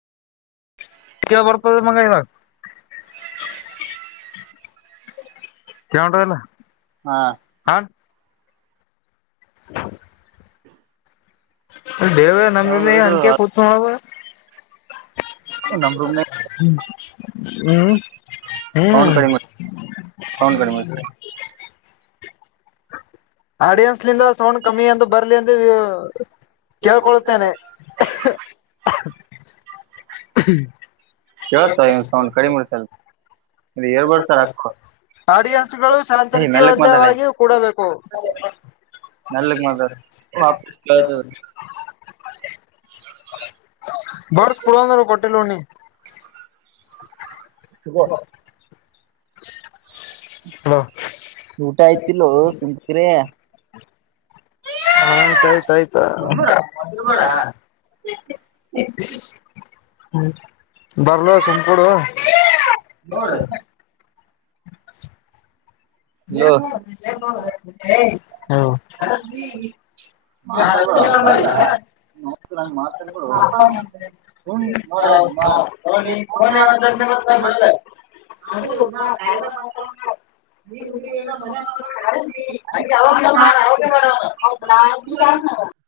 ಬರ್ತದೆ ಮಂಗೈಾಗ ಕಟದಲ್ಲ ಹಾ ಹ ಹ ಹ್ಮ ವ ನಮ್ದ ಹಕ ಕೂಸು ಹ ನ ರೂಮ ಹ್ಮ ಸೌಂಡ್ ಕಡಿಮೆ ಹ್ಮ್ ಸೌಂಡ್ ಕಡಿಮೆ ಹ್ಮ್ ಆಡಿಯನ್ಸ್ ನಿಂದ ಸೌಂಡ್ ಕಮ್ಮಿ ಅಂತ ಬರ್ಲಿ ಅ ಎಂದು ಕೇಳ್ಕೊಳ್ ತ್ತೇನೆ ಹ್ಮ್ ಕೇಳ್ತ ಇವನ್ ಸೌಂಡ್ ಕಡಿಮ ಸರ್ ಇ ಎಳ್ಬಾರ ಸರ್ ಅಕ್ಕೋ ಆಡಿಯನ್ಸ್ ಗಳು ಶಾಂತ ರೀತ ಒಂದವಾಗಿ ಕೂಡಬೇಕು ಮೆಲ್ಲಕ್ ಮಾತಾಡ ಹ ವಾಪಸ್ ಕೇಳ್ತದ ಬರ್ಸ್ ಪುಡಂದರು ಕಟ್ಟಲುಣಿ ತಗೋ ಹ ಊಟ ಆಯ್ತಿಲ್ಲೋ ಸುಂಕಕ್ರೆ ಹ್ಮ್ತ ಆಯ್ತ ಆಾಯ್ತಾ ಹ್ಮ ಬರ್ಲ ಸುಮ್ಕೂಡೋ ಯೋ [unintelligible] ಹ್ಮ [unintelligible] [unintelligible] [unintelligible] [unintelligible]